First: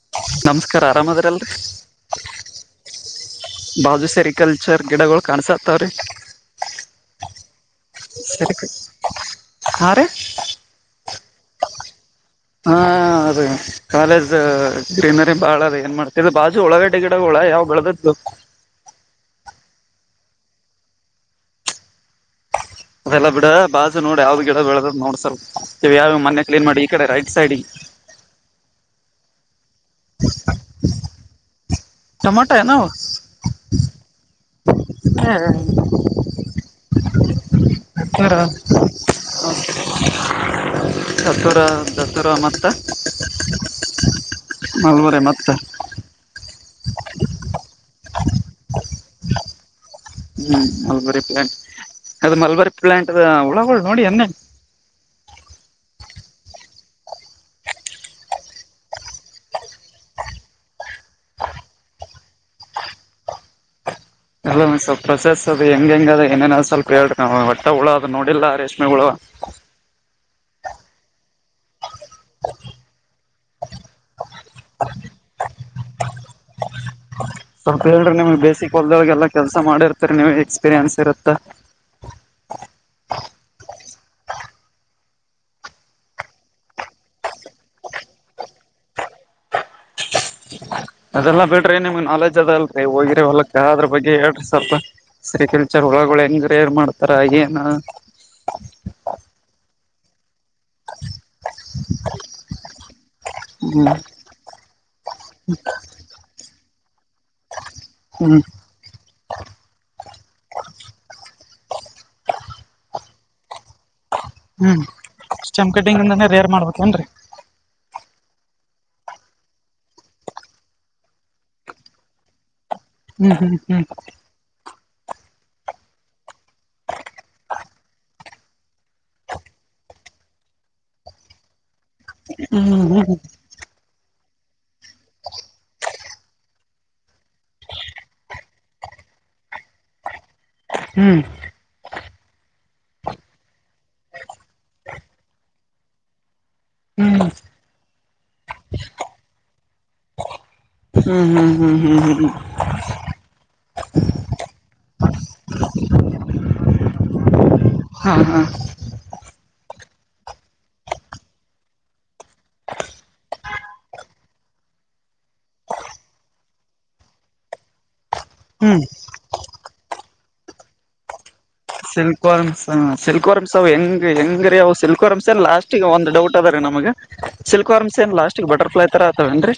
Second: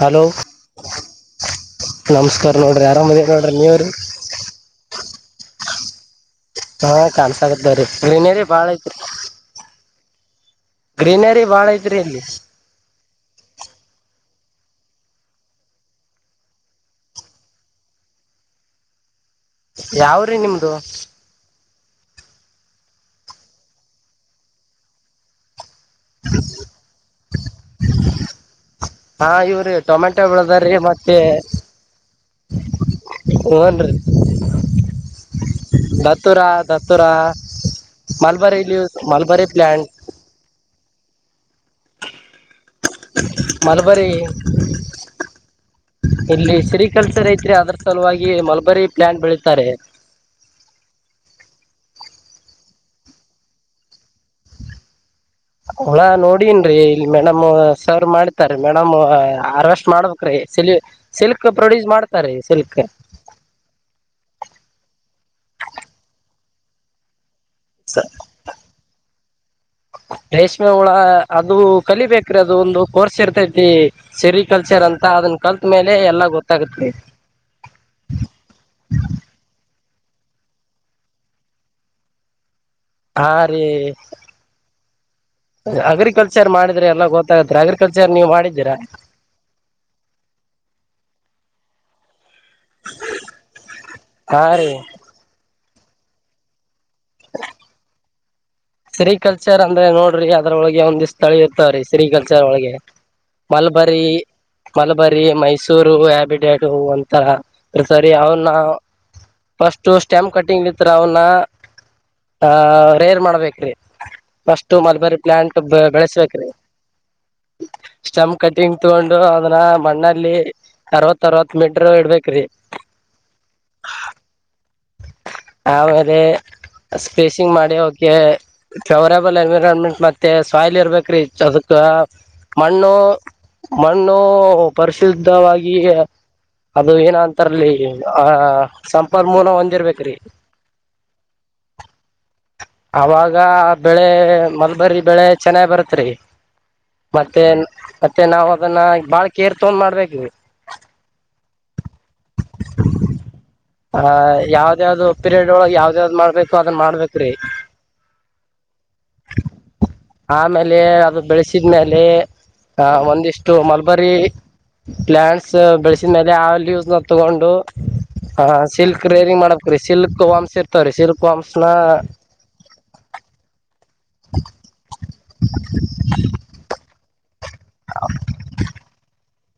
Hello ನಮಸ್ಕಾರ ಆರಾಮ್ ಅದ್ರ ಅಲ್ರಿ ನಮಸ್ಕಾರ ನೋಡ್ರಿ ಆರಾಮದೇ ನೋಡ್ರಿ [inaudible] ನೀವ್ರಿ ಬಾಜ ಸರಿ. ಕಲ್ಚರ್ ಗಿಡಗಳು ಕಾಣ್ಸ್ತ್ತಾವ್ರೀ ಹಾ ಕಾಣಸಾಗತ್ತ ರೀ ನೀನರಿ ಭಾಳ ಐತ್ರಿ ಹಾರಿ ಗ್ರೀನರಿ ಬಾಳ ಐತ್ರಿ. ಹಾ ಅದೇ ಕಾಲೇಜ್ ಗ್ರೀನರಿ ಬಾಳ ರೀ ಏನ್ ಮಾಡ್ತ ಬಾಜು ಉಳಗಡ್ಡೆ ಗಿಡಗಳು ಬೇಳದ್ದ್ದು ಯಾವ್ರಿ ನಿಮ್ದ ಅದೆಲ್ಲ ಬಿಡ ಬಾಜು ನೋಡ್ ಯಾವ್ದ್ ಗಿಡ ಬೆಳೆದ್ ನೋಡ ಸ್ವಲ್ಪ್ ಇವ ಯಾವ ಮನೆೆ ಕ್ಲೀನ್ ಮಾಡಿ ಈ ಕಡೆ ರೈಟ್ ಸೈಡ್ ಹಾ ಇವ್ರೀ ಟೊಮೆಟೊ ಬೆಳದ್ರೀ ಮತ್ತೆ ಟೊಮಾಟೊ ಏನವು [inaudible] ಉವನ್ರೀ ದತುರಾ ದತುರಾ ಮಲ್ಬಾರಿಲ್ಲಿ ಯೂಸ್ ಮಲ್ಬಾರಿ ಪ್ಲ್ಯಾಂಟ್ [inaudible] ದತುರ ದತುರ ಮತ್ತ ಮಲ್ಬರಿ ಮಲ್ಬರಿ ಮತ್ತ [inaudible] ಇಲ್ಲಿ ಸಿರಿ ಕಲ್ಚರ್ ಐತ್ರಿ ಅದ್ರ ಸಲುವಾಗಿ ಮಲ್ಬರಿ ಪ್ಲಾಂಟ್ ಬೆಳೀತಾರೆ ಹ್ಮ್ ಮಲ್ಬರಿ ಪ್ಲಾಂಟ್ ಅದ ಮಲ್ಬರಿ ಪ್ಲಾಂಟದ ಉಳಗಳ ನೋಡಿ ನಿ ಉಳ ನೋಡನ್ರಿ ಇಲ್ಲಿ ಮೇಡಮ್ ಸರ್ ಮಾಡತಾರ ಮೇಡಮ್ ಅರೆಸ್ಟ್ ಮಾಡ್ಬೇಕ್ರೀ ಸಿಲಿ ಸಿಲ್ಕ ಪ್ರೊಡ್ಯೂಸ್ ಮಾಡ್ತಾರೆ ಸಿಲ್ಕ ಎಲ್ಲ ಮ ಸ್ವಲ್ ಪ್ರೊಸೆಸ್ ಅದು ಹೆಂಗ ಹೆಂಗ ಅದ ಏನೇನಾದ್ ಸ್ವಲ್ಪ ಹೇಳ್ರಿ. ಒಟ್ಟ ಹುಳ ಸ ಅದ ನೋಡಿಲ್ಲ ರೇಷ್ಮೆ ಹುಳ ರೇಷ್ಮೆ ಹುಳ ಅದು ಕಲಿಬೇಕ್ರೀ ಅದು ಒಂದು ಕೋರ್ಸ್ ಇರ್ತೈತಿ. ಸೆರಿ ಕಲ್ಚರ್ ಅಂತ ಅದನ್ನ ಕಲ್ತ ಮೇಲೆ ಎಲ್ಲಾ ಗೊತ್ತಾಗುತ್ತೆ. ಸ್ವಲ್ಪ ಹೇಳ್ರಿ ನಿಮ್ಗ ಬೇಸಿಕ್ ಹೊಲ್ದದೊಳಗ ಎಲ್ಲಾ ಕೆಲ್ಸ ಮಾಡಿರ್ತರಿ ನೀವ್ ಎಕ್ಸ್ಪೀರಿಯನ್ಸ್ ಇರತ್ತ. ಹಾ ರೀ ಅಗ್ರಿಕಲ್ಚರ್ ಮಾಡಿದ್ರೆ ಎಲ್ಲ ಗೊತ್ತಾಗತ್ತರಿ ಅಗ್ರಿಕಲ್ಚರ್ ನೀವ ಮಾಡಿದ್ದೀರಾ? ಅದೆಲ್ಲಾ ಬಿಡ್ರಿ ನಿಮ್ಗೆ ನಾಲೆಜ್ ಅದಲ್ರರಿ ಹೋಗಿರಿ ಹೊಲಕ್ಕ ಅದ್ರ ಬಗ್ಗೆ ಹೇಳ್ರಿ ಹಾ ರೀ ಸ್ವಲ್ಪ ಸರಿಕಲ್ಚರ್ ಹುಳಗಳು ಹೆಂಗ ರೇರ್ ಮಾಡ್ತಾರ ಏನ ಸರೀ ಕಲ್ಚರ್ ಅಂದ್ರೆ ನೋಡ್ರಿ ಅದ್ರೊಳಗೆ ಒಂದಿಷ್ಟ ತಳಿ ಇರ್ತಾವೀ ಸರೀ ಕಲ್ಚರ್ ಒಳಗೆ ಮಲಬರಿ ಹ್ಮ್ ಮಲಬರಿ ಮೈಸೂರು ಹ್ಯಾಬಿಡೇಡ್ ಅಂತ [inaudible] ಸರಿ ಹ್ಮ್ ಅವನ್ನ ಫಸ್ಟ ಸ್ಟೆಮ್ ಕಟ್ಟಿಂಗ್ಲಿತ್ರ ಅವ್ನ [inaudible] ಆಹ ರೇರ್ ಮಾಡ್ಬೇಕ್ರಿ ಫಸ್ಟು ಹ್ಮ್ ಮಲ್ಬರಿ ಪ್ಲಯಾಂಟ್ ಸ್ಟೆಮ್ ಕಟಿಂಗ್ ಇಂದಾನೇ ಬೆಳೆಸ್ಬೇಕ್ರಿ ರೇರ್ ಮಾಡ್ಬೇಕೇನ್ರಿ [unintelligible] ಸ್ಟಪ್ ಕಟಿಂಗ್ ತಗೊಂಡು ಅದನ್ನ ಮಣ್ಣಲ್ಲಿ ಅರವತ್ ಅರವತ್ ಮೀಟ್ರು ಇಡಬೇಕ್ರಿ ಹ್ಮ್ ಹ್ಮ್ ಆಮೇಲೆ ಸ್ಪೇಷಿಂಗ್ ಮಾಡಿ ಹವಕೆ ಫೇವರೇಬಲ್ ಎನ್ವಿರಾನ್ಮೆಂಟ್ ಮತ್ತೆ ಸಾಯಿಲ್ ಇರ್ಬೇಕ ರೀ ಅದಕ್ ಹ್ಮ್ ಮಣ್ಣು ಹ್ಮ್ ಮಣ್ಣು... ಪರಿಶುದ್ಧವಾಗಿ ಅದು ಏನ ಅಂತಾರಲಿ ಈಗಿಂದ ಆ ಸಂಪನ್ ಮೂಲ ಒಂದಿರ್ಬೇಕ್ರಿ ಹ್ಮ್ ಅವಾಗ ಬೆಳೆ ಮಲ್ಬರಿ ಬೆಳೆ ಚೆನ್ನಾಗ ಬರುತ್ರಿ ಹ್ಮ್ ಹ್ಮ್ ಮತ್ತೆ ಮತ್ತೆ ನಾವ ಅದನ್ನ ಬಾಳ್ ಕೇರ್ ತಗೊಂಡ್ ಮಾಡ್ಬೇಕರಿ ಹ್ಮ್ ಹ್ಮ್ ಹ್ಮ್ ಹ್ಮ್ ಹ್ಮ್ಮ್ ಆ ಯಾವ್ದ ಯಾವ್ದು ಪೀರಿಯಡ್ ಒಳಗ್ ಯಾವ್ದ ಯಾವ್ದ ಮಾಡ್ಬೇಕು ಅದನ್ ಮಾಡ್ಬೇಕ್ರೀ ಹಾ ಹಾ ಆಮೇಲೆ ಅದು ಬೆಳಸಿದ್ಮೇಲೆ ಆ ಒಂದಿಷ್ಟು ಮಲ್ಬರಿ ಪ್ಲಾಂಟ್ಸ ಬೆಳೆಸಿದ ಮೇಲೆ ಆ ಲೂಸ್ ನ ತಗೊಂಡು ಹಾ ಹ್ಮ್ ಸಿಲ್ಕ್ ರೇರಿಂಗ್ ಮಾಡಕ್ರಿ ಸಿಲ್ಕ್ ವಂಶ ಇರ್ತವ್ರೀ ಸಿಲ್ಕ ವಂಶನ ಹ ಸಿಲ್ಕ್ ವರ್ಮ್ಸ್ ಅವ ಹೆಂಗ್ ಹೆಂಗ ರೀ ಅವು ಸಿಲ್ಕ್ ವರ್ಮ್ಸ ಅ ಲಾಸ್ಟಿಗೆ ಒಂದ ಡೌಟ್ ಅದ ರೀ ನಮಗೆ ಸಿಲ್ಕ್ ವರ್ಮ್ಸ್ ಏನ ಲಸ್ಟ್ ಬಟರ್ಫ್ಲೈ ತರ ಅತವೇನ್ರಿ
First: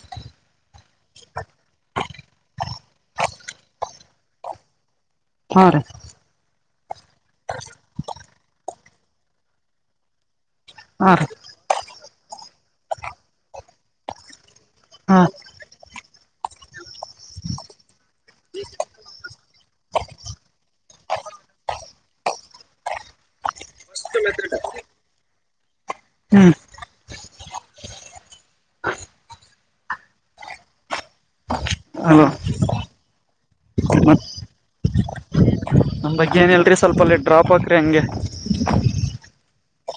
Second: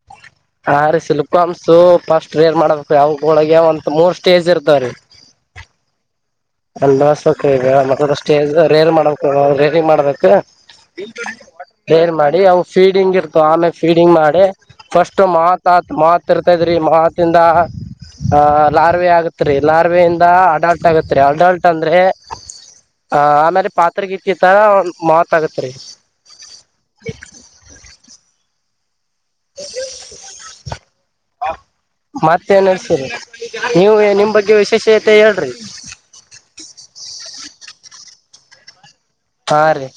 ಹಾ ರೀ ಸಿಲ್ಕಮ್ಸು ಫಸ್ಟ್ ರೇರ್ ಮಾಡ್ಬೇಕ್ರಿ ಅವಕ್ ಒಳಗೆ ಒಂತ ಮೂರ್ ಸ್ಟೇಜ್ ಇರ್ತವ್ರೀ ಹಾ ರೀ ಅನ್ ಬಸ್ಬೇಕ ಈಗ ಮತ್ತ ಸ್ಟೇಜ್ ರೇರ ಮಾಡ್ಬೇಕ ರೇರಿಗ ಮಾಡ್ಬೇಕ ಹಾ ರೀ [inaudible] ರೇರ್ ಮಾಡಿ ಅವು ಫೀಡಿಂಗ್ ಇರ್ತವ ಆಮೇಲ ಫೀಡಿಂಗ್ ಮಾಡಿ ಫಸ್ಟ ಹಾ ಮಾತ್ ಮಾತ್ ಮಾತ್ ಇರ್ತತ ಇದ್ರಿ ಮಾತ ಇಂದ ಲಾರ್ವೆ ಆಗತ್ ರೀ ಲಾರ್ವೆೆಯಿಂದ ಅಡಾಟ್ ಆಗುತ್ತ ರಿ ಅಡಲ್ಟ್ ಅಂದ್ರೆ [inaudible] ಆ ಆಮೇಲೆ ಪಾತ್ರೆಗಿತ್ತ ತರ ಮಾತ್ ಆಗತ್ರಿ ಹ್ಮ್ [inaudible] [unintelligible] ಅಲೋ [inaudible] ಮತ್ತ ಏನ್ ನಡ್ಸೀರಿ [inaudible] ನೀವು ನಿಮ್ ಬಗ್ಗೆ ವಿಶೇಷತೆ ಹೇಳ್ರಿ ನಮ್ಗ ಏನಲ್ರಿ ಸ್ವಲ್ಪ ಅಲ್ಲಿ ಡಾಪ್ ಹಾಕ್ರರಿ ಹಂಗೆ ಹಾ ರೀ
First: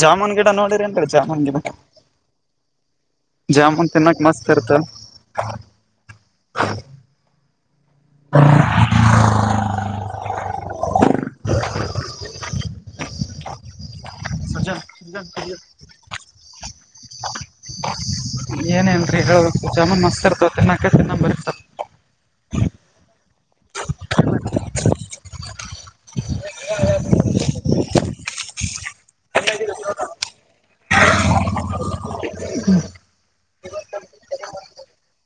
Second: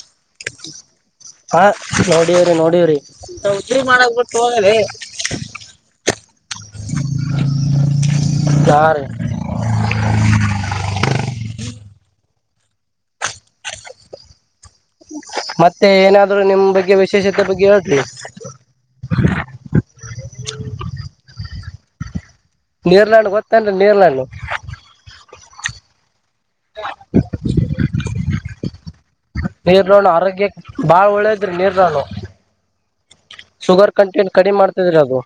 ಜಾಮೂನ್ ಗಿಡ ನೋಡಿರ ಏನ್ರೀ ಜಾಮೂನ್ ಗಿಡ ಹಾ ನೋಡವ್ರಿ ನೋಡವ್ರಿ ನಾವ ಉದ್ರಿ ಜಾಮೂನ್ ಮಾಡಕ್ ತಿನ್ನಕ್ ಬಿಟ್ಟು ಮಸ್ತ್ ಇರ್ತ ಹೋಗಿಲೇ.. [unintelligible] ಯಾರ ಮತ್ತೆ ಏನಾದ್ರೂ ನಿಮ್ ಬಗ್ಗೆ ವಿಶೇಷತೆ ಬಗ್ಗೆ ಹೇಳರಿ ನೀವ ಅಂತರು ಹೇಳ ಬೇಕು ಜಾಮನ್ ಮಸ್ ಇರ್ತವ ತಿನ್ನಾಕ ಬರ್ತವ ನಿಯರ್ ಲ್ಯಾಂಡ್ ಗೊತ್ತೇನ ನಿಯರ್ ಲ್ಯಾಂಡ್ [unintelligible] ನೀರಲ ಹಣ್ಣ ಆರೋಗ್ಯಕ್ಕೆ ಬಾಳ ಒಳ್ಳೇದ್ರಿ ನೀರಲಹಣ್ಣ [inaudible] ಶುಗರ್ ಕಂಟೆಂಟ್ ಕಡಿಮ ಮಾಡ್ತಿದ್ರಿ ಅದು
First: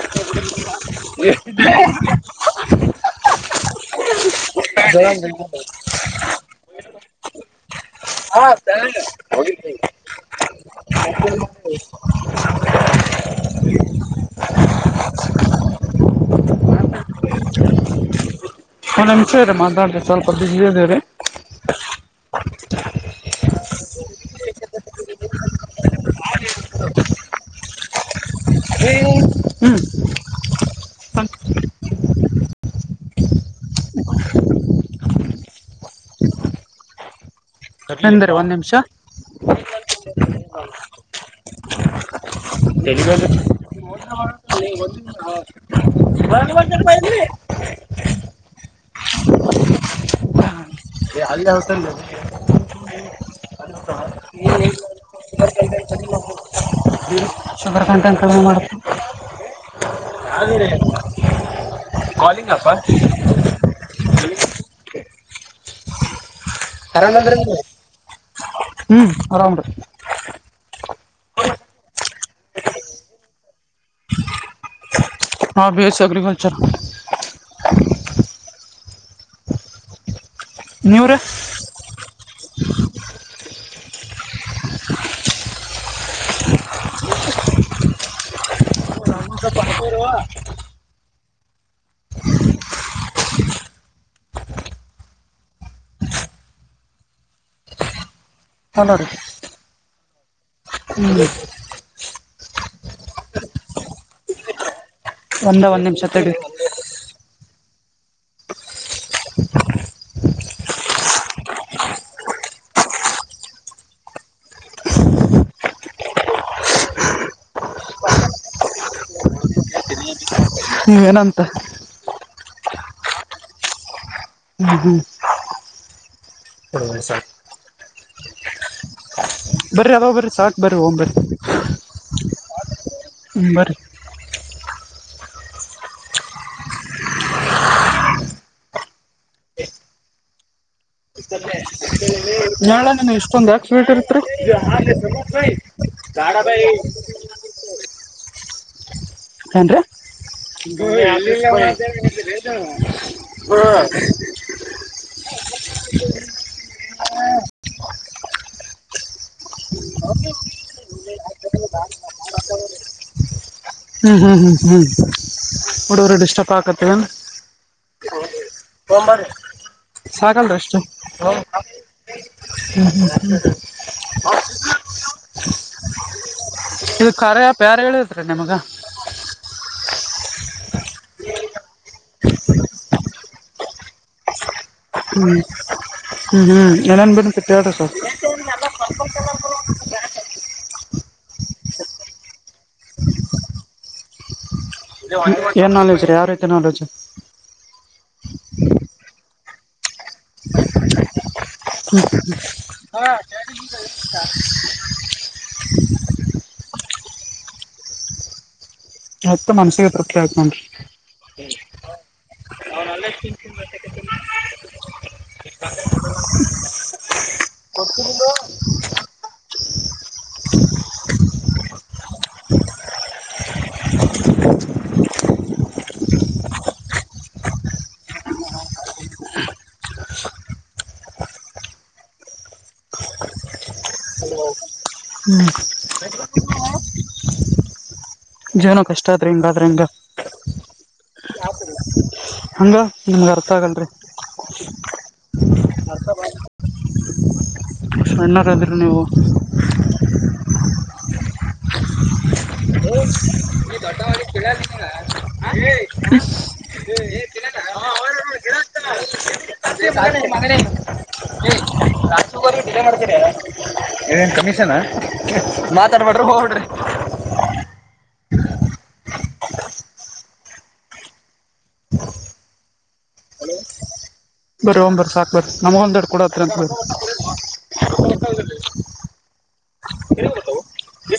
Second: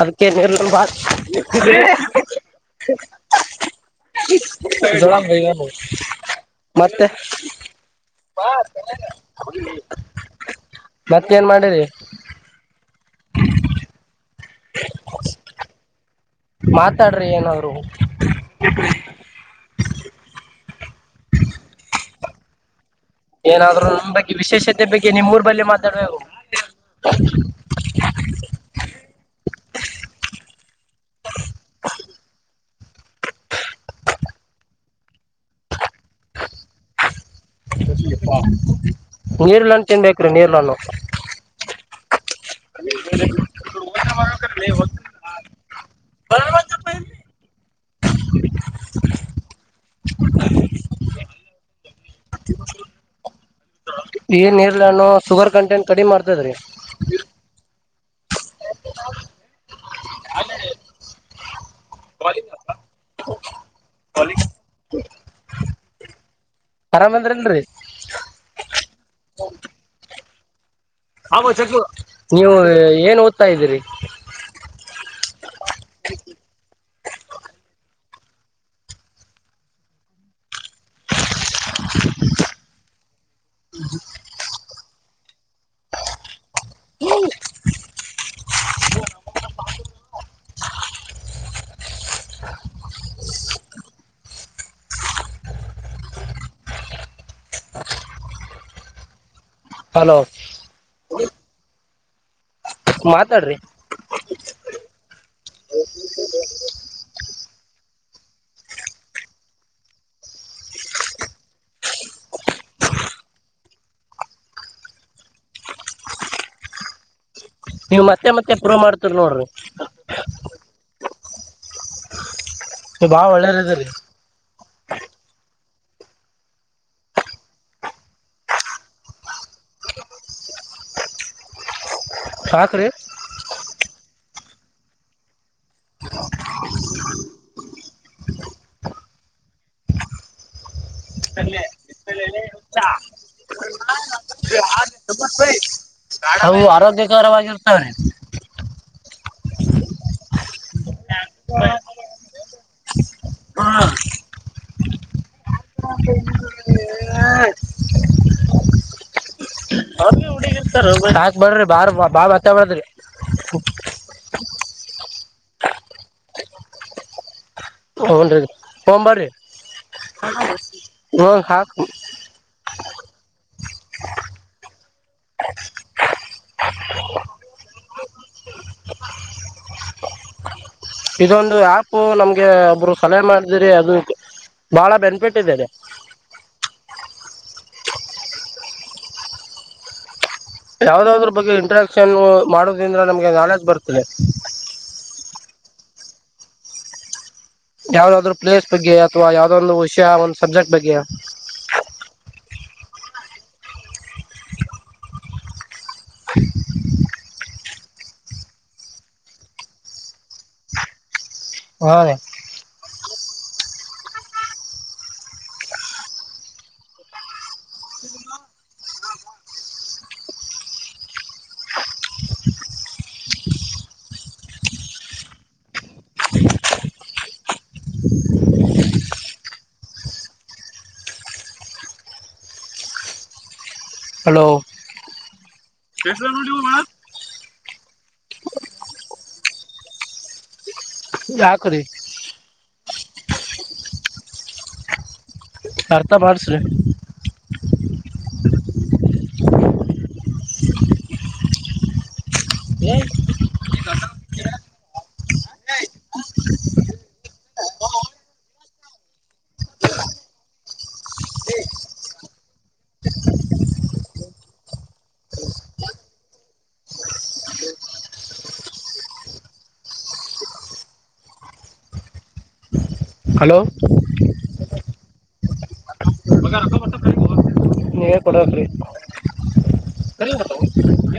ಅದಕ್ಕೆ ನೀರು [unintelligible] [unintelligible] ಜಡಗ ಮತ್ತೆ ಬಾ ತಿನ್ನೋನ [inaudible] ಮತ್ತ ಏನ್ ಮಾಡರಿ. [unintelligible] ಮಾತಾಡ್ರಿ ಏನಾವ್ರು [unintelligible] ನಮ್ಮ ಹೆಸರ್ ಹೇಳ್ರಿ ಮಾತಾಡರಿ ಸ್ವಲ್ಪ ಬಿಜಿ ಅದೇವರಿ ಏನಾದ್ರು ನಮ್ ಬಗ್ಗೆ ವಿಶೇಷತೆ ಬಗ್ಗೆ ನಿಮ್ಮ ಊರ್ ಬಲ್ಲಿ ಮಾತಾಡ್ವೆವು [unintelligible] [inaudible] ಹ್ಮ್ [unintelligible] ನಿಂದ್ರಿ ಒಂದ್ ನಿಮಿಷ ನೀರಲಹಣ್ಣ ತಿನ್ನಬೇಕ್ರಿ ನೀರಲಹಣ್ಣು ಎಲ್ಲಿಗದ [unintelligible] [inaudible] ಬಂದ ಬಂದ ಕಳದಿರಿ ಅಲ್ಲೇ ಹೊಸಂಡ ಈ ನೀರಲಹಣ್ಣು ಶುಗರ್ ಕಂಟೆಂಟ್ ಕಡಿಮ ಮಾಡ್ತದ್ರೀ. ಶುಗರ್ ಕಟೆಂಟ್ ಕಮ್ಮಿ ಮಾಡುತ್ತೆ [unintelligible] ಅದ ರಿ [unintelligible] ಅರಾಮ್ ಅದಿರೇನ್ರಿ ಆರಾಮಂದ್ರಲ್ರಿ [inaudible] ಹ್ಮ್ ಆರಮ ರಿ ಅಮಾ ಚಕ್ ನೀವು ಏನ್ ಓದ್ತಾ ಇದ್ದೀರಿ ಹಾ ಬಿ ಯ ಸಿ ಅಗ್ರಿಕಲ್ಚರ್. ನೀವ್ರಿ? [inaudible] [inaudible] ಹಲೋ ರೀ. ಹಲೋ ಹೂ. ಮಾತಾಡ್ರಿ. ಒಂದೇ ಒಂದ್ ನಿಮಿಷ ತಡೀರಿ. ನೀವ್ ಮತ್ತೆ ಮತ್ತೆ ಪ್ರೂವ್ ಮಾಡ್ತೀರ್ ನೋಡ್ರಿ. ಇ [inaudible] ಹೂ ಏನಂತೆ? ನೀವು ಬಹಳ ಒಳ್ಳೇರ್ ಇದಿರಿ. ಹ್ಮ್ ಹ್ಮ್ [unintelligible] ಸರ್. ಬರ್ರಿ ಆದಾವ ಬರ್ರಿ ಸಾಕ್ ಬರಿ ಹೋಗ್ ಬರ್ರಿ. ಸಾಕ್ರಿ. ಊಂ ಬರಿ. [inaudible] ನಾಳ ನನ್ ಎಷ್ಟೊಂದಾಕ್ ಸ್ವೀಟ್ ಇರ್ತ್ರಿ. ಪ್ಕರವಾಗಿರ್ತಾರೆ. ಏನ್ರಿ? ಹು. ಹಾ ಸರಿ [unintelligible] ಅವ ಹುಗಿರ್ತ ಇರ್ತಾವಲ್ರಿ ಸಾಕ್ ಬರ್ರಿ ಬಾರ್ ಬಾಳ [unintelligible] ಹ್ಮ್ ಹ್ಮ್ ಹ್ಮ ಹ್ಮ್ ಹುಡುಗ್ರುಗ್ ಡಿಷ್ಟಪ್ಪಾತೇನು. ತೊಂಬರ್ರಿ ಸಾಕಲ್ರಿ ಅಷ್ಟು. ಇವಾಗ ಹ್ಮ್ ಹಾಕ್ ಹ್ಮ್ ಹ್ಮ್ [inaudible] [inaudible] ಇದೊಂದು ಆ್ಯಪ್ ನಮ್ಗೆ ಒಬ್ರು ಸಲಹೆ ಮಾಡ್ದಿರಿ ಅದು ಬಹಳ ಬೆನಿಫಿಟ್ ಇದೆ. ಹ್ಮ ಹ್ಮ ಏನ್ ಏನ್ ಬೆನಿಫಿಟ್ ಹೇರ್ಳಿ ಸ್ವಲ್ಪ. ಯಾವ್ದಾದ್ರ್ ಬಗ್ಗೆ ಇಂಟ್ರೆಸ್ಟಿಂದ ಮಾಡದ್ರಿಂದ ನಮ್ಗೆ ನಾಲೆಜ್ ಬರ್ತದೆ. ಏನ್ ನಾಲೆಜ್ ರಿ ಯಾವ್ ರೀತಿ ನಾಲೆಜ್? ಯಾವ್ದಾದ್ರು ಪ್ಲೇಸ್ ಬಗ್ಗೆ ಅಥವ ಯಾವ್ದಾದ್ರು ಒಂದು ವಿಷಯ ಒಂದ್ ಸಬ್ಜೆಕ್ಟ್ ಬಗ್ಗೆ ಹ ಹ [unintelligible] [inaudible] ಮತ್ತ ಮನಸ್ಸಿಗೆ ತೃಪ್ತಿ ಆಯ್ತ್ ನೋಡ್ರಿ. ಹಾ ರೀ [inaudible] [inaudible] ಹಲೋ ಹ್ಮ್ [unintelligible] ಜೀವನ ಕಷ್ಟ ಆತ್ರಿ ಹಿಂಗಾದ್ರೆ ಹೆಂಗ. ಯಾಕೊರಿ? ಅಂದ್ರೆ ನಿಮ್ಗ್ ಅರ್ಥ ಆಗಲ್ರಿ. ಅರ್ತ ಮಾಡ್ಸ್ರಿ. [unintelligible] ನೀವು. ಹೌ [inaudible] ಚಟ ಮಾಡ ಕಳ ತಿ [unintelligible] ಮಾಡ [unintelligible] [unintelligible] ಏನ್ ಕಮಿಷನ್ ಮಾತಾಡ್ಬಡ್ರಿ ಹೊಡ್ರಿ ಹಲೋ ಬರಿ ಹೋಗನ್ ಬರಿ ಸಾಕು ಬರಿ ನಮಗ ಒಂದರೆಡು ಕೊಡ ಹತ್ರ ಅಂತ ಹೇಳ್ ನೀವೇ ಕೊಡಕ್ರಿ ಎ [unintelligible] ಗತ ದ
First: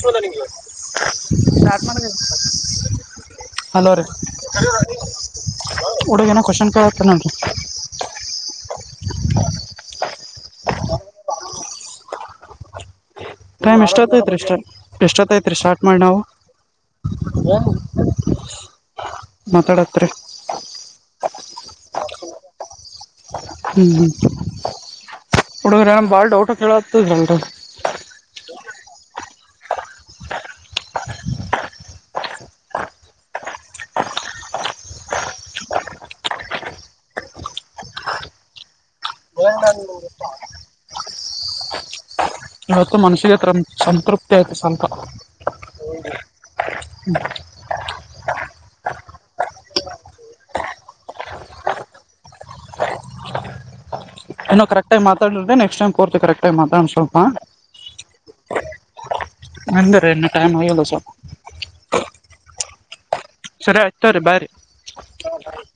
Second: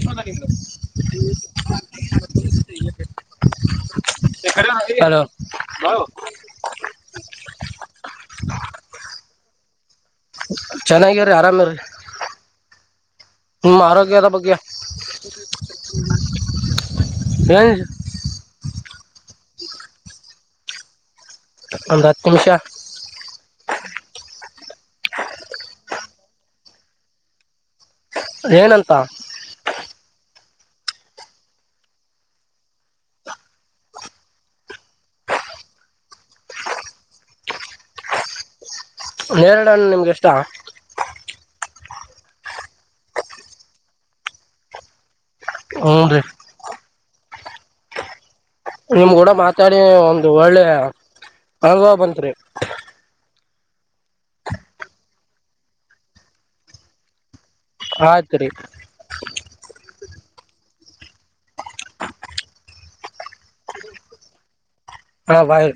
ಸ್ಟಾರ್ಟ್ ಮಾಡ ಹಲೋ ರೀ ಹಲೋ ಹುಡುಗ ಏನೋ ಕ್ವಾಶನ್ ಕೇಳತ್ತಾರ್ ನೋಡ ರೀ‌. ಚೆನ್ನಾಗಿ ರೀ ಆರಾಮೇ ರೀ. ಟೈಮ್ ಎಷ್ಟೊತ್ತ್ ರೀ ಬಗ್ಗೆ ಎಷ್ಟೊತ್ತ್ ಐತ್ ರೀ ಸ್ಟಾರ್ಟ್ ಮಾಡಿ ನಾವು. ಏನ್ ಮತಾಡತ್ ರ್ರೀ ಒಂದ್ ಹತ್ತು ನಿಮಿಷ. ಹ್ಮ್ ಹ್ಮ್ ಹುಡುಗರ್ ಏನೋ ಬಾಳ್ ಡೌಟ್ ಕೇಳಹತ್ತಿರ್ಲಲ್ರಿ. ಏನಂತ ನೇರಳೆ ಹಣ್ಣು ನಿಮ್ಗೆ ಇಷ್ಟ [unintelligible] ಇವತ್ತು ಮನಸಿಗೆ ತ್ರಂ ಸಂತೃಪ್ತಿ ಆಯ್ತು ಸ್ವಲ್ಪ. ಹ್ಮ್ ಹ್ಞೂ ರೀ ರೀ ಹ್ ನಿಮ್ ಕೂಡ ಮಾತಾಡಿ ಒಂದು ಒಳ್ಳೇ ಅನುಭವ ಬಂತ್ರಿ. [inaudible] ಇನ್ನೋ ಕರೆಕ್ಟ್ ಮಾತಾಡ್ರೆ ನೆಕ್ಸ್ಟ್ ಟೈಮ್ ಪೂರ್ತಿ ಕರೆಕ್ಟ್ ಆಗಿ ಮಾತಾಡಣ ಸ್ವಲ್ಪಾ. ಆಯ್ತ್ ರೀ ಅಂದ್ರೆ ಇನ್ನು ಟೈಮ್ ಆಗಿಲ್ಲ ಸ್ವಲ್ಪ. ಸರಿ ಆಯ್ತು ತೋರಿ ಬೈ ರೀ ಹಾ ಬಾಯ್ ರೀ